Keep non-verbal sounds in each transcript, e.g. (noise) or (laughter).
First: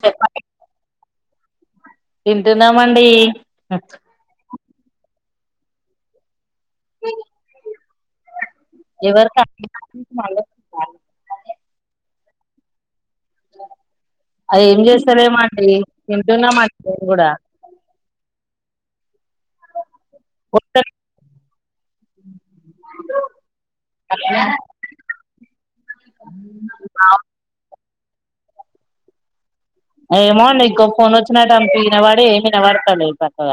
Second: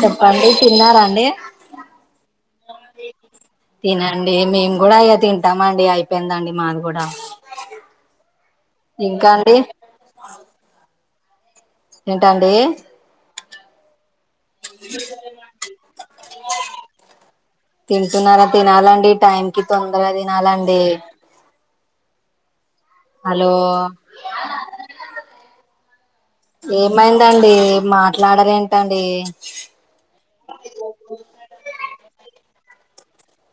చెప్పండి తిన్నారాండి తింటున్నామండి తినండి మేము కూడా ఇగా తిం ద్దామండి అయిపోయిందండి మాది గుడా ఎవరికండి ఎంటండీ అది ఏం జేస్తారెమో అండి తింటున్నమండి మేమ్ గుడా తింటున్నారా తినాలండి టైం కి తొందరగ తినాలండి హలో ఏమైందండీ మాట్లాడరెంటండి ఏమో అండి ఇంకో ఫోన్ ఒచ్చినటు అన్పి ఈనవడి ఏం ఇనబడతలేదు సక్కగ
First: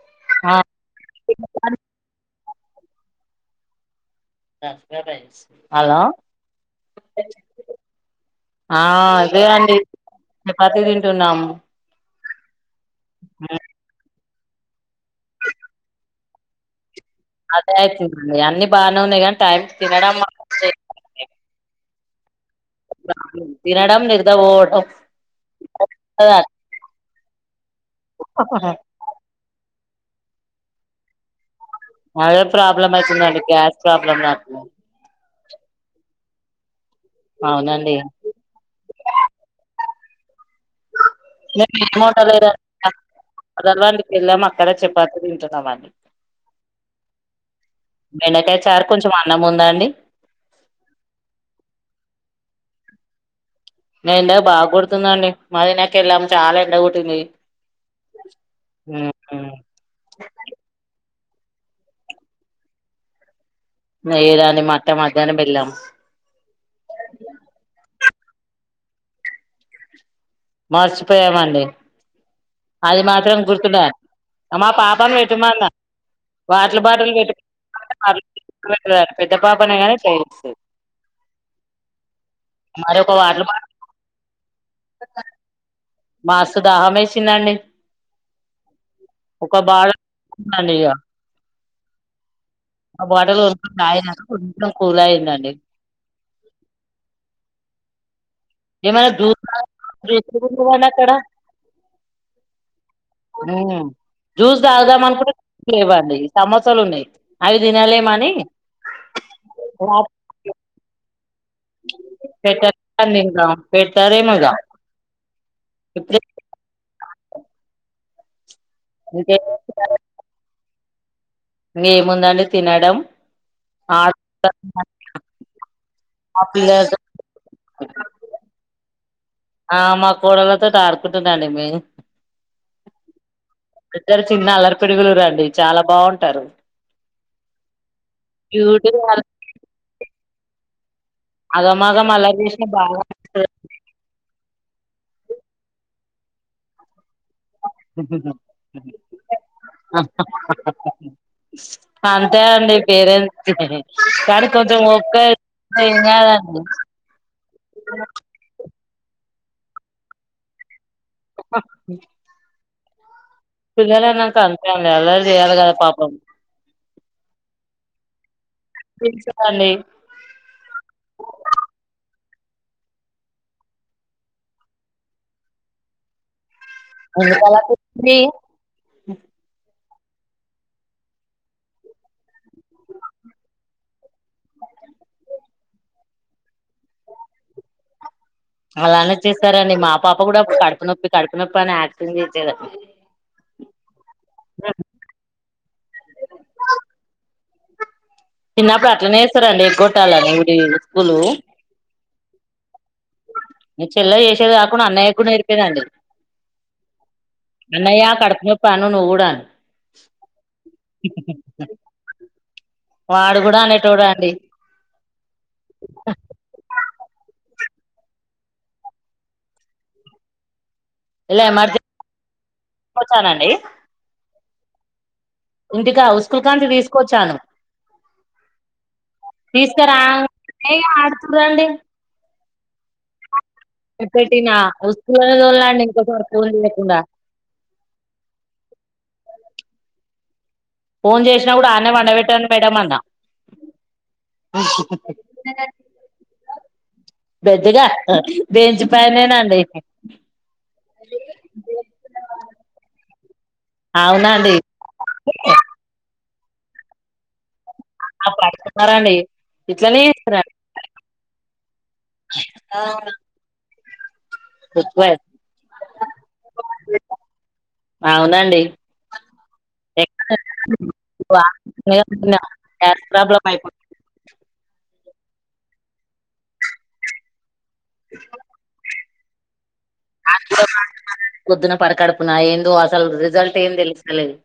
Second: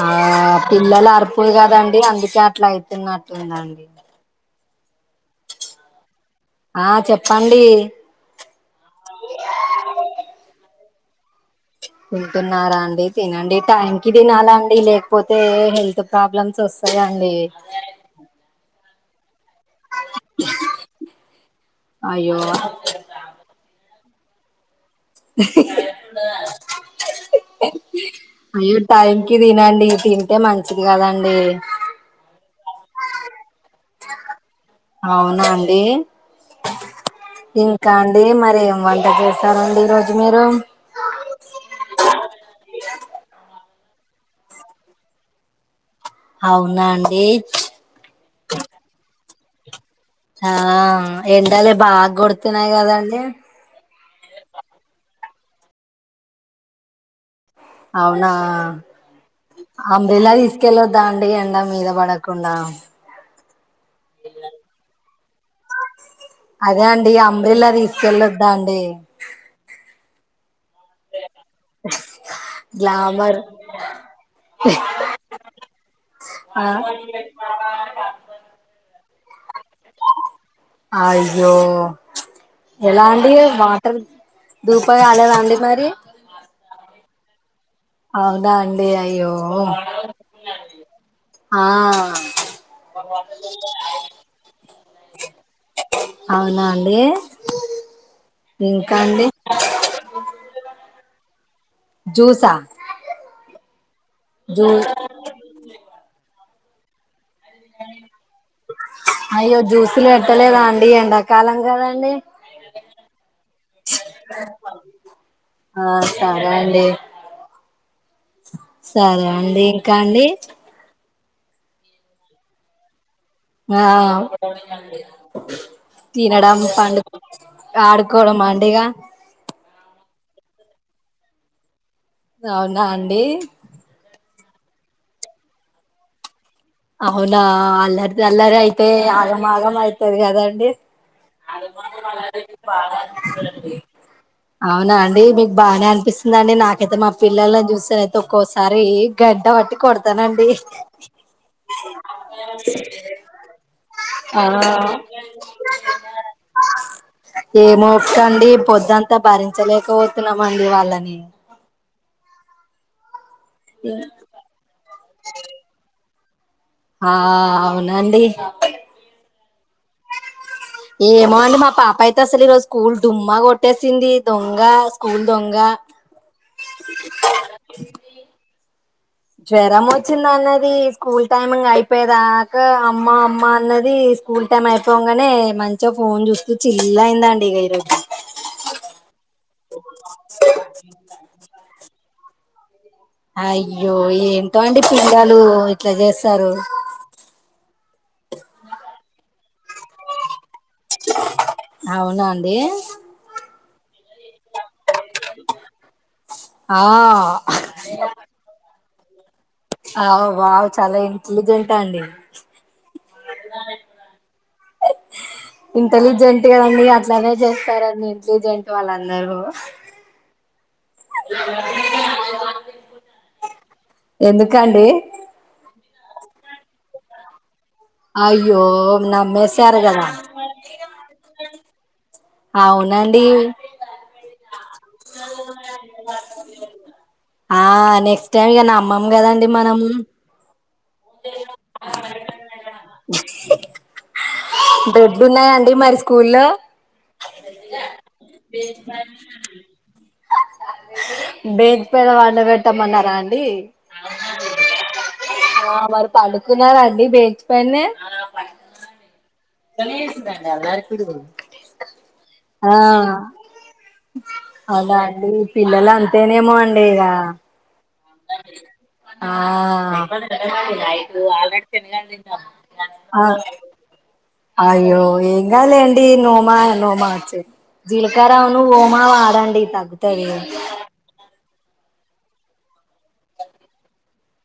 ఆ పిల్లల అరుపుల్ కదండి అందుకే అట్ల అయితున్నట్టుందండి హలో ఆ చెప్పండి ఆ అదె అండి చపాతి తిన్ తింటున్నారా అండి తినండి టైంకి తినాల అండి లేకపోతే హెల్త్ ప్రాబ్లమ్స్ ఒస్ అదే అయితుందండి అన్ని బానే ఉన్నాయి గానీ టైం తినడం మాత్రం అయ్యో తినడం నిద్ర పోవడం అయ్యో టైంకి తినండి తింటే మంచిది కదండీ అదె ప్రాబ్లెమైతుందండి గ్యాస్ ప్రాబ్లమ్ నాకు అవునా అండి ఇంకా అవునండి అండి మరి ఏం వంట చేసారండి ఈరో జు మీరు నేనేం వండలేదండి అథర్ లాండ్కి వెళ్ళాము అక్కడె చెపాతి తింటున్నామండి అవునా అండి బెండకాయ చారు కొంచెం అన్నం ఉందండి ఆ ఎండలె బాగొడుతున్నాయ్ కదండీ ఎండ బాగొడుతుందండి మాదినా కెళ్ళాము చాలా ఎండ కొట్టింది అవునా ఆంబ్రేలా తీసుకెళ్లొద్ద అన్ డి ఎండ మీద పడకుండా యేదండి మట్ట మధ్యాహ్నం బెల్లాం అదే అండి అంబ్రిల్ల తీసుకెళోద్దా అండి మర్చిపోయామండి అది గ్లామర్ మాత్రం గుర్తుందడా అ మా పాపని పెటుమన్న ఆ వాటిల్ బాటిల్ పెట్ (unintelligible) పెద్ద పాపనె గనీ చేయించలేదు అయ్యో ఎలా అండి వాటర్ దూపా గలేదా అండి మరి మాస్త్ దాహమేశిందండి అవునా అండి అయ్యో బాటిల్ అండి ఆ ఓ బాటెల్ కొనుకొని తాగినాక కొంచెం కూల్ అయిందండి అవునా అండి ఇంకా ఏమన్న అండి దుపా దుపగున్నదండి అక్కడ జ్యూసా మ్ జ్యూస్ జూ తాగుదామనుకుంటే లెవ్వండి సమోసలున్నాయ్ అయ్యో జ్యూసులు ఎట్టలేదా అండి ఎండా కాలం కదండి పెట్టడం తింటాం పెడతారేమో ఇగ ఆ ఇప్పుడే సరే అండి సరే అండి ఇంకా అండి ఏముందండి తినడం ఆ ఆడు మా తినడం పిల్లలతో పండు ఆడుకోవడమా అండిగా ఆ మా కోడళ్లతోటి ఆడుకుంటున్నాండి మే అవునా అండి చిన్న అల్లరిపిడుగులు రండి చాలా బాగుంటారు అవునా అల్లరిది అల్లరి అయితే క్యూట్ గా ఆగం ఆగం అయితది కదండి అగమాగం ఆగమాగం అల్లరి మల్లరి చేసిన బాగా పాగా అనిపిస్తుంది. అవునా అండి మీకు బాగానే అనిపిస్తుందండి నాకైతే మా పిల్లలి చూస్తేనైతే ఒక్కోసారి గంటవట్టి కొడుతానండి అంతే అండి పేరెంట్స్ కానీ కొంచెం ఆ ఒపిక ఎంకదండి ఏమొపికండి పొదుంతా భరించలేకపోతున్నామండి వాళ్ళని ఆహ్ పిల్లలనంక అంతే అండి అల్లరి చేయాలి కదా పాపం ఆ అవునండి తెలుసుండి ఏమో అండి మా పాపైతే అసలు ఈరోజు స్కూల్ డుమ్మా కొట్టేసింది దొంగ స్కూల్ దొంగ ఎందుకలా కొట్టింది జ్వరం వచ్చిందన్నది స్కూల్ టైమింగ్ అయిపోయేదా క అమ్మ అమ్మ అన్నది స్కూల్ టైం అయిపోంగానే మంచి ఫోన్ చూస్తు చిలైందండి ఇగ ఈరోజు అలానే చేస్తారండి మా పాప కూడా కడుపు నొప్పి కడుపు నొప్పి అని యాక్షన్ చేసేదండి అయ్యో ఏంటో అండి పిల్లలు ఇట్లా చేస్తారు చిన్నప్పుడు అట్లనే జేస్తారండి ఎగ్గొట్టాలని డి స్కూలు అవునా అండి మీ చెల్లె చేసేదే కాకుండా అన్నయ్యకుడా నేర్పేదండి ఆ అన్నయ్యా కడుప్నొపను నువ్వుగుడా అన్ అవ్ వావ్ చాలా ఇంట్లిజెంటండి వాడు కూడా అనేటోడు అండి ఇంటలిజెంట్ కాదండి అట్లానే చేస్తారండి ఇంట్లిజెంట్ వాళ్ళందరూ ఇలా ఎమర్జె కొచ్చనండి ఎందుకండి ఇంటిక ఉసుకల్కంచి తీసుకొచ్చాను అయ్యో నమ్మెసరుగదా తీసుకురాంగానే ఆడుతుర్రండి అవునండీ చుప్పటినా వస్తున్న (unintelligible) ఇంకోక సారి ఫోన్ ఇయ్యకుండా ఆ నెక్స్ట్ టైమ్ ఇగ నమ్మంగదండి మనం ఫోన్ చేసినా కూడా ఆన్నెపండబెట్టండి మేడం అన్న బ్రెడ్లున్నాయాండి మరి స్కూల్లో బెడ్ గా బేంచి పైనేనాండి బేంచ్ పైన పండబెట్టామన్నారాం అవునండీ పడుకున్నారా అండి బేచ్ పైనే ఆ పడుతున్నారండి ఇట్లనే చేస్తారండి ఆ అవునా ఎక్కువ అండి పిల్లలంతేనేమో అండి ఇగా అవునండీ ఆ ఎక్కువ గ్యాస్ ప్రాబ్లం అయిపోతుంది అయ్యో ఎంగాద్లెండి నోమా నోమా చ్చి జీలకర్ర ఉన్ను ఓమా వాడండి తగ్ పొద్దున పరికడుపున ఏందో అసలు రిజల్ట్ ఏం తెలుస్తలేదు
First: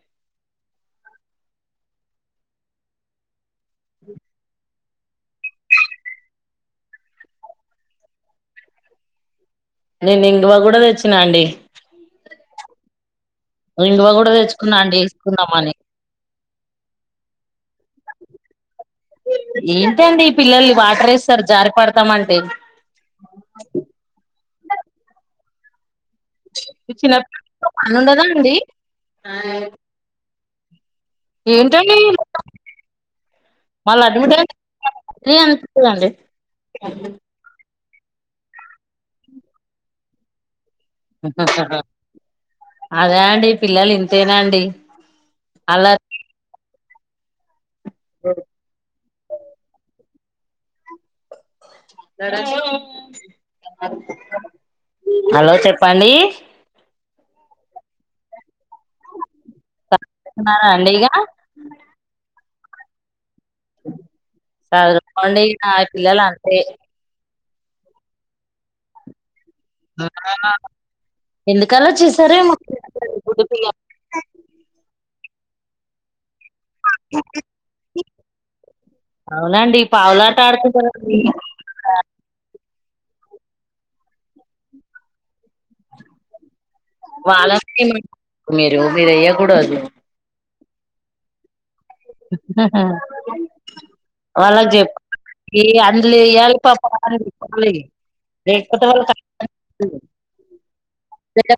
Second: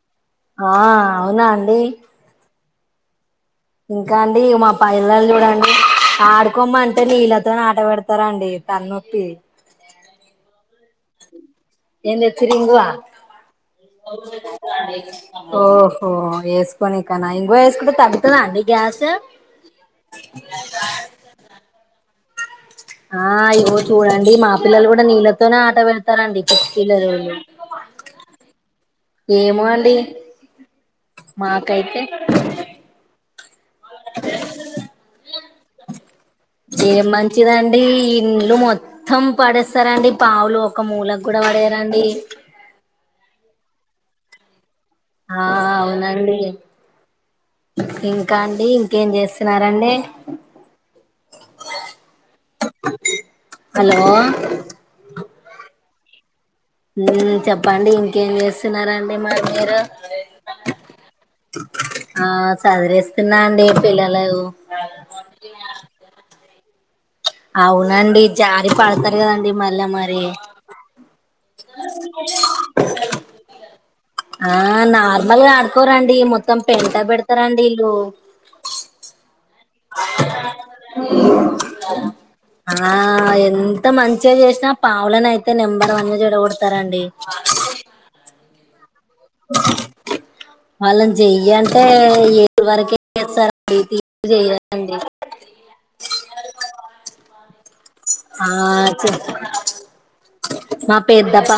ఆహ్ అవునా అండీ ఇంకా అండి మ పైల్లలు చూడండి ఆడుకోమ్మంటే నీళ్ళతో ఆట పెడతారండి తల్నొప్పి నేను ఇంగవ కూడా తెచ్చినాండి ఫిరింగువ కూడా తెచ్చుకున్నా అండి వేసుకుందామని ఓహో వేసుకొని కన ఇంగ్వ వేసుకుంటే తగ్గుతదా అండి గ్యాస్ ఏంటండి ఈ పిల్లల్లు వాటరేస్తారు జారి పడుతామంటే ఆ ఇగో చూడండి మా పిల్లలు కూడా నీళ్ళతోనే ఆట వెడ్ స్తారండి పసి చిన్న పిల్లళ్ళు పని ఉండదా అండి ఏమె అండి ఏంటండి మాకైతే మళ్ళ అడ్మిట్ రీ కదండి ఏం మంచిదండీ ఇండ్లు మొత్తం పడేస్తరండి పావులు ఒక మూలకు కూడా పడేయరండి అదే అండి పిల్లలు ఇంతేన అండి ఆ అలా అవునండి ఇంకా అండి ఇంకేం చేస్తున్నారండి హలో హలో చెప్ పండీ చెప్పండి ఇంకేం చేస్తున్నరండి మారీ మీరు న్నారా అండి ఇక ఆ సాదిరే తిన్నా అండి పిల్లలో చదుకోండి ఇక పిల్లలు అంతే అవునండి జారి పడతరు కదండి మళ్ళ మరి ఎందుకలా చేసారేమో గుడ్డు పిల్లలు. ఆ నా మళ్ళ ఆడుకోరండి మొత్తం పెంట పెడతారండి ఇల్లు అండి పావులాట ఆడుకుంట రండి ఆ ఎంత మంచిగా చేసినా పావులన అయిత్ అ నెంబర్ వన్ గా చెడ కొడతారండి వాళ్ళకి మీరు మీరు ఎయ్యా కూడా ఒచు వాళ్ళని చెయ్య అంటే ఏది వరకే చేస్తారండి తీపి చెయారండి ఏ అందులెయ్యాలి పప అందలి పలి ఆ చే మా పేద్దప్ప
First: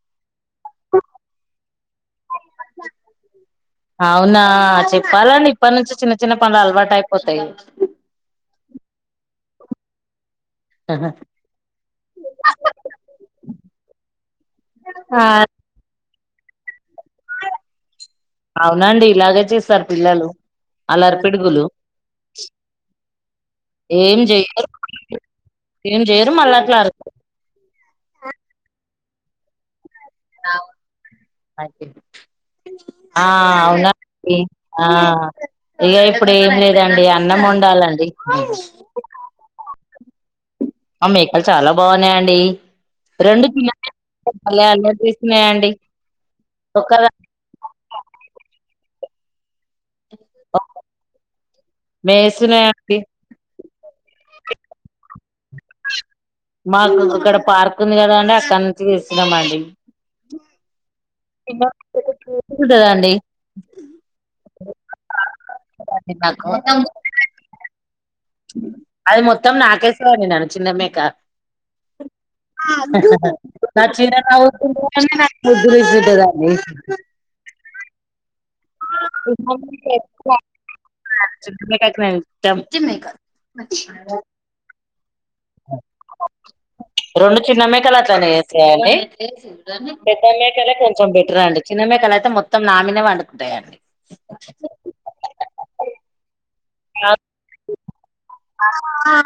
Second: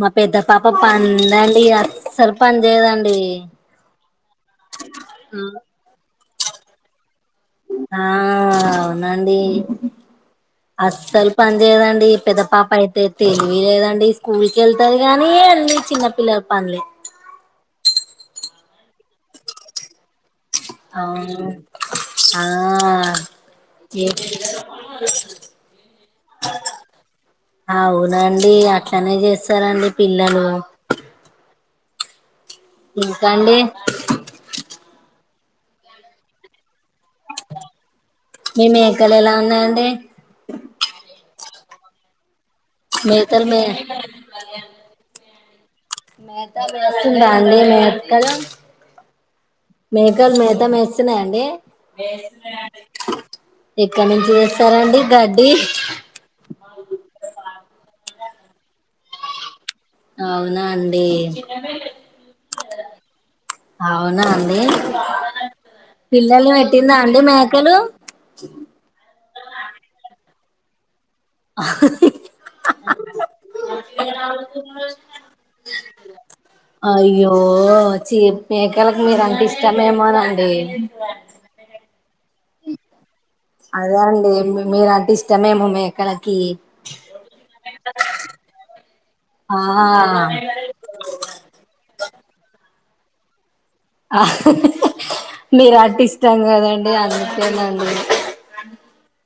మా పెద్ద పాప పందండి అస్సలు పని చేయదండి అవునా చెప్పాలండి ఇప్పట్ నుంచి చిన్న చిన్న పనులు అల్లవాటై ఆ అవునండి అస్సల్ పని చేయదండి పెద్ద పాప అయితే తెలివిలేదండి స్కూల్ కెళ్తది ఆ గాని, ఏ అన్ని చిన్న పిల్లల పనులే అవునండి ఇలాగే చేస్తారు పిల్లలు అల్లరి అవును పిడుగులు ఆ, ఏం ఏ- చెయ్యరు ఏం చెయరు మళ్ళట్లారు అవునండి అట్లనే చేస్తరండి పిల్లలు ఆ ఇంకా అండి అవునా అండి ఆ ఇక ఇప్పుడు ఏం లేదండి అన్నం ఒండాలండి మీ మేకలు ఎలా (unintelligible) ఆ మేకలు చాలా బాగున్నాయండి మేకలు రెండు మే చిన్నవే బలే అల్లరి న్నయ అండి మేత మేస్తుందా అండి మేకలు మేకలు మేత మేస్తున్నాయ అండి మేస్తున్నాయండి ఎక్కడ నుంచి తెస్తారండి గడ్డి మాకు గక్కడ పార్క్ ఉంది కదాండి అక్కడ నుంచి తేస్తున్నాం అండి అవునా అండి ఉంటదండి అవునా అండి పిల్లలు పెట్టిందా అండి నాకు మేకలు అది మొత్తం నాకేస్తది అండి నను చిన్నమేక ఆహ్ హిహి నా చిర నుఊళ్తాదంది అండి నాకు రుద్దు రుద్దుతదండి ఓ చీ మేకలకు మీర అంటే ఇష్టమేమొనండి చంచి మేకర్ అదే అండి మీరు అంటే ఇష్టమేమో మేకాలకి రెండు చిన్న మేకలు అట్లనేజజెస్తాయా ఆ అండి పెద్ద మేకలే కొంచం బెటర్ అండి అయితే మొత్తం నామినే వండుకుంటాయండి ఆ మీరు అంటే ఇష్టం కదండి ఎందుకేనండి ఆ ఆ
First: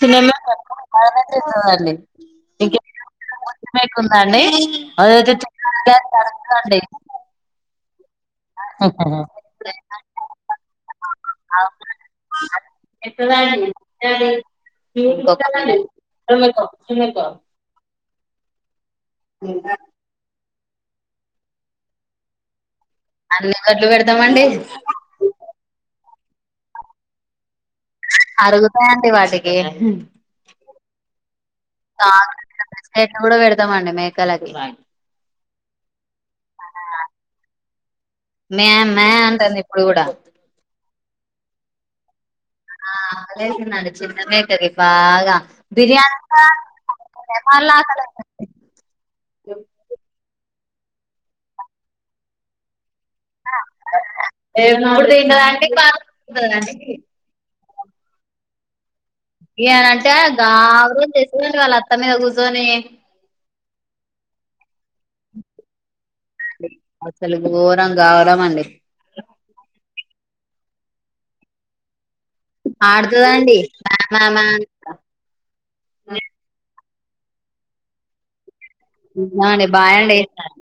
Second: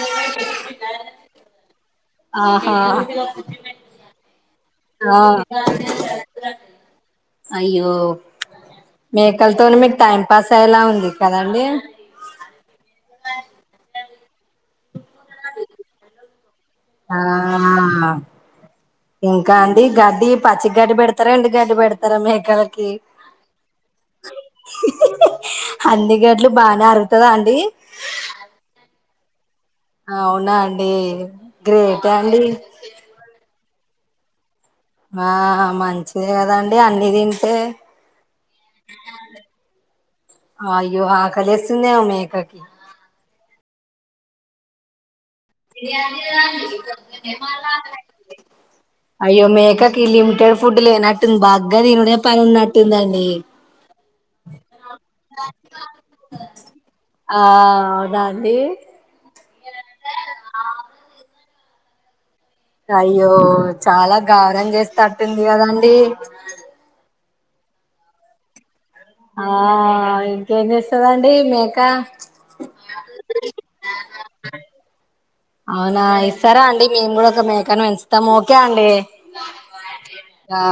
సినిమా (unintelligible) ఆ హా మేకుంద అండి అదైతే (unintelligible) అండి అయ్యో ఉహుహు. మేకలతోని మీకు టైం పాస్ అయ్యేలా ఉంది కదండి ఎట్టున్నదండీ (unintelligible) ఆ (unintelligible) ఇంకా అండి గడ్డి పచ్చి గడ్డి పెడుతారా ఎండు గడ్డి పెడుతారా మేకలకి అన్ని గడ్లు పెడుతామండి అన్ని గడ్లు బానే అరుగుతదా అండి అరుగుతాయ్ అండి వటిక్ (unintelligible) అవునా అండి గ్రేటే అండి త్త మండి మేకలాక్ ఆ మంచిదే కదాండి అన్ని తింటే టాన్ది ఇప్పుగుడా లేస్తుదేమో మేకక్ ఆ అదే అయితుందండి చిన్న మేకకి బాగా బిర్యానీ కూడ మల్లా (unintelligible) అయ్యో మేకకి లిమిటెడ్ ఫుడ్ లేనట్టుంది బగ్గ దినుడే పని ఉన్నట్టుందండి (unintelligible) తింటాదండి (inaudible) ఆ అవునా అండి ళ్ళో వల్ల అత్తమీద కుస్ అయ్యో చాలా గవురం చేస్తేట్టుంది కదండి గోరం గావురం అండి ఆ ఇంకేం చేస్తదండి మేక ఆడుతుదండి మా మా అనుకుంట అవునా ఇస్తారా అండి మేము కూడా ఒక మేకాను పెంచుతాం ఓకే అండి మ అండి బాయ్ అండి ఆ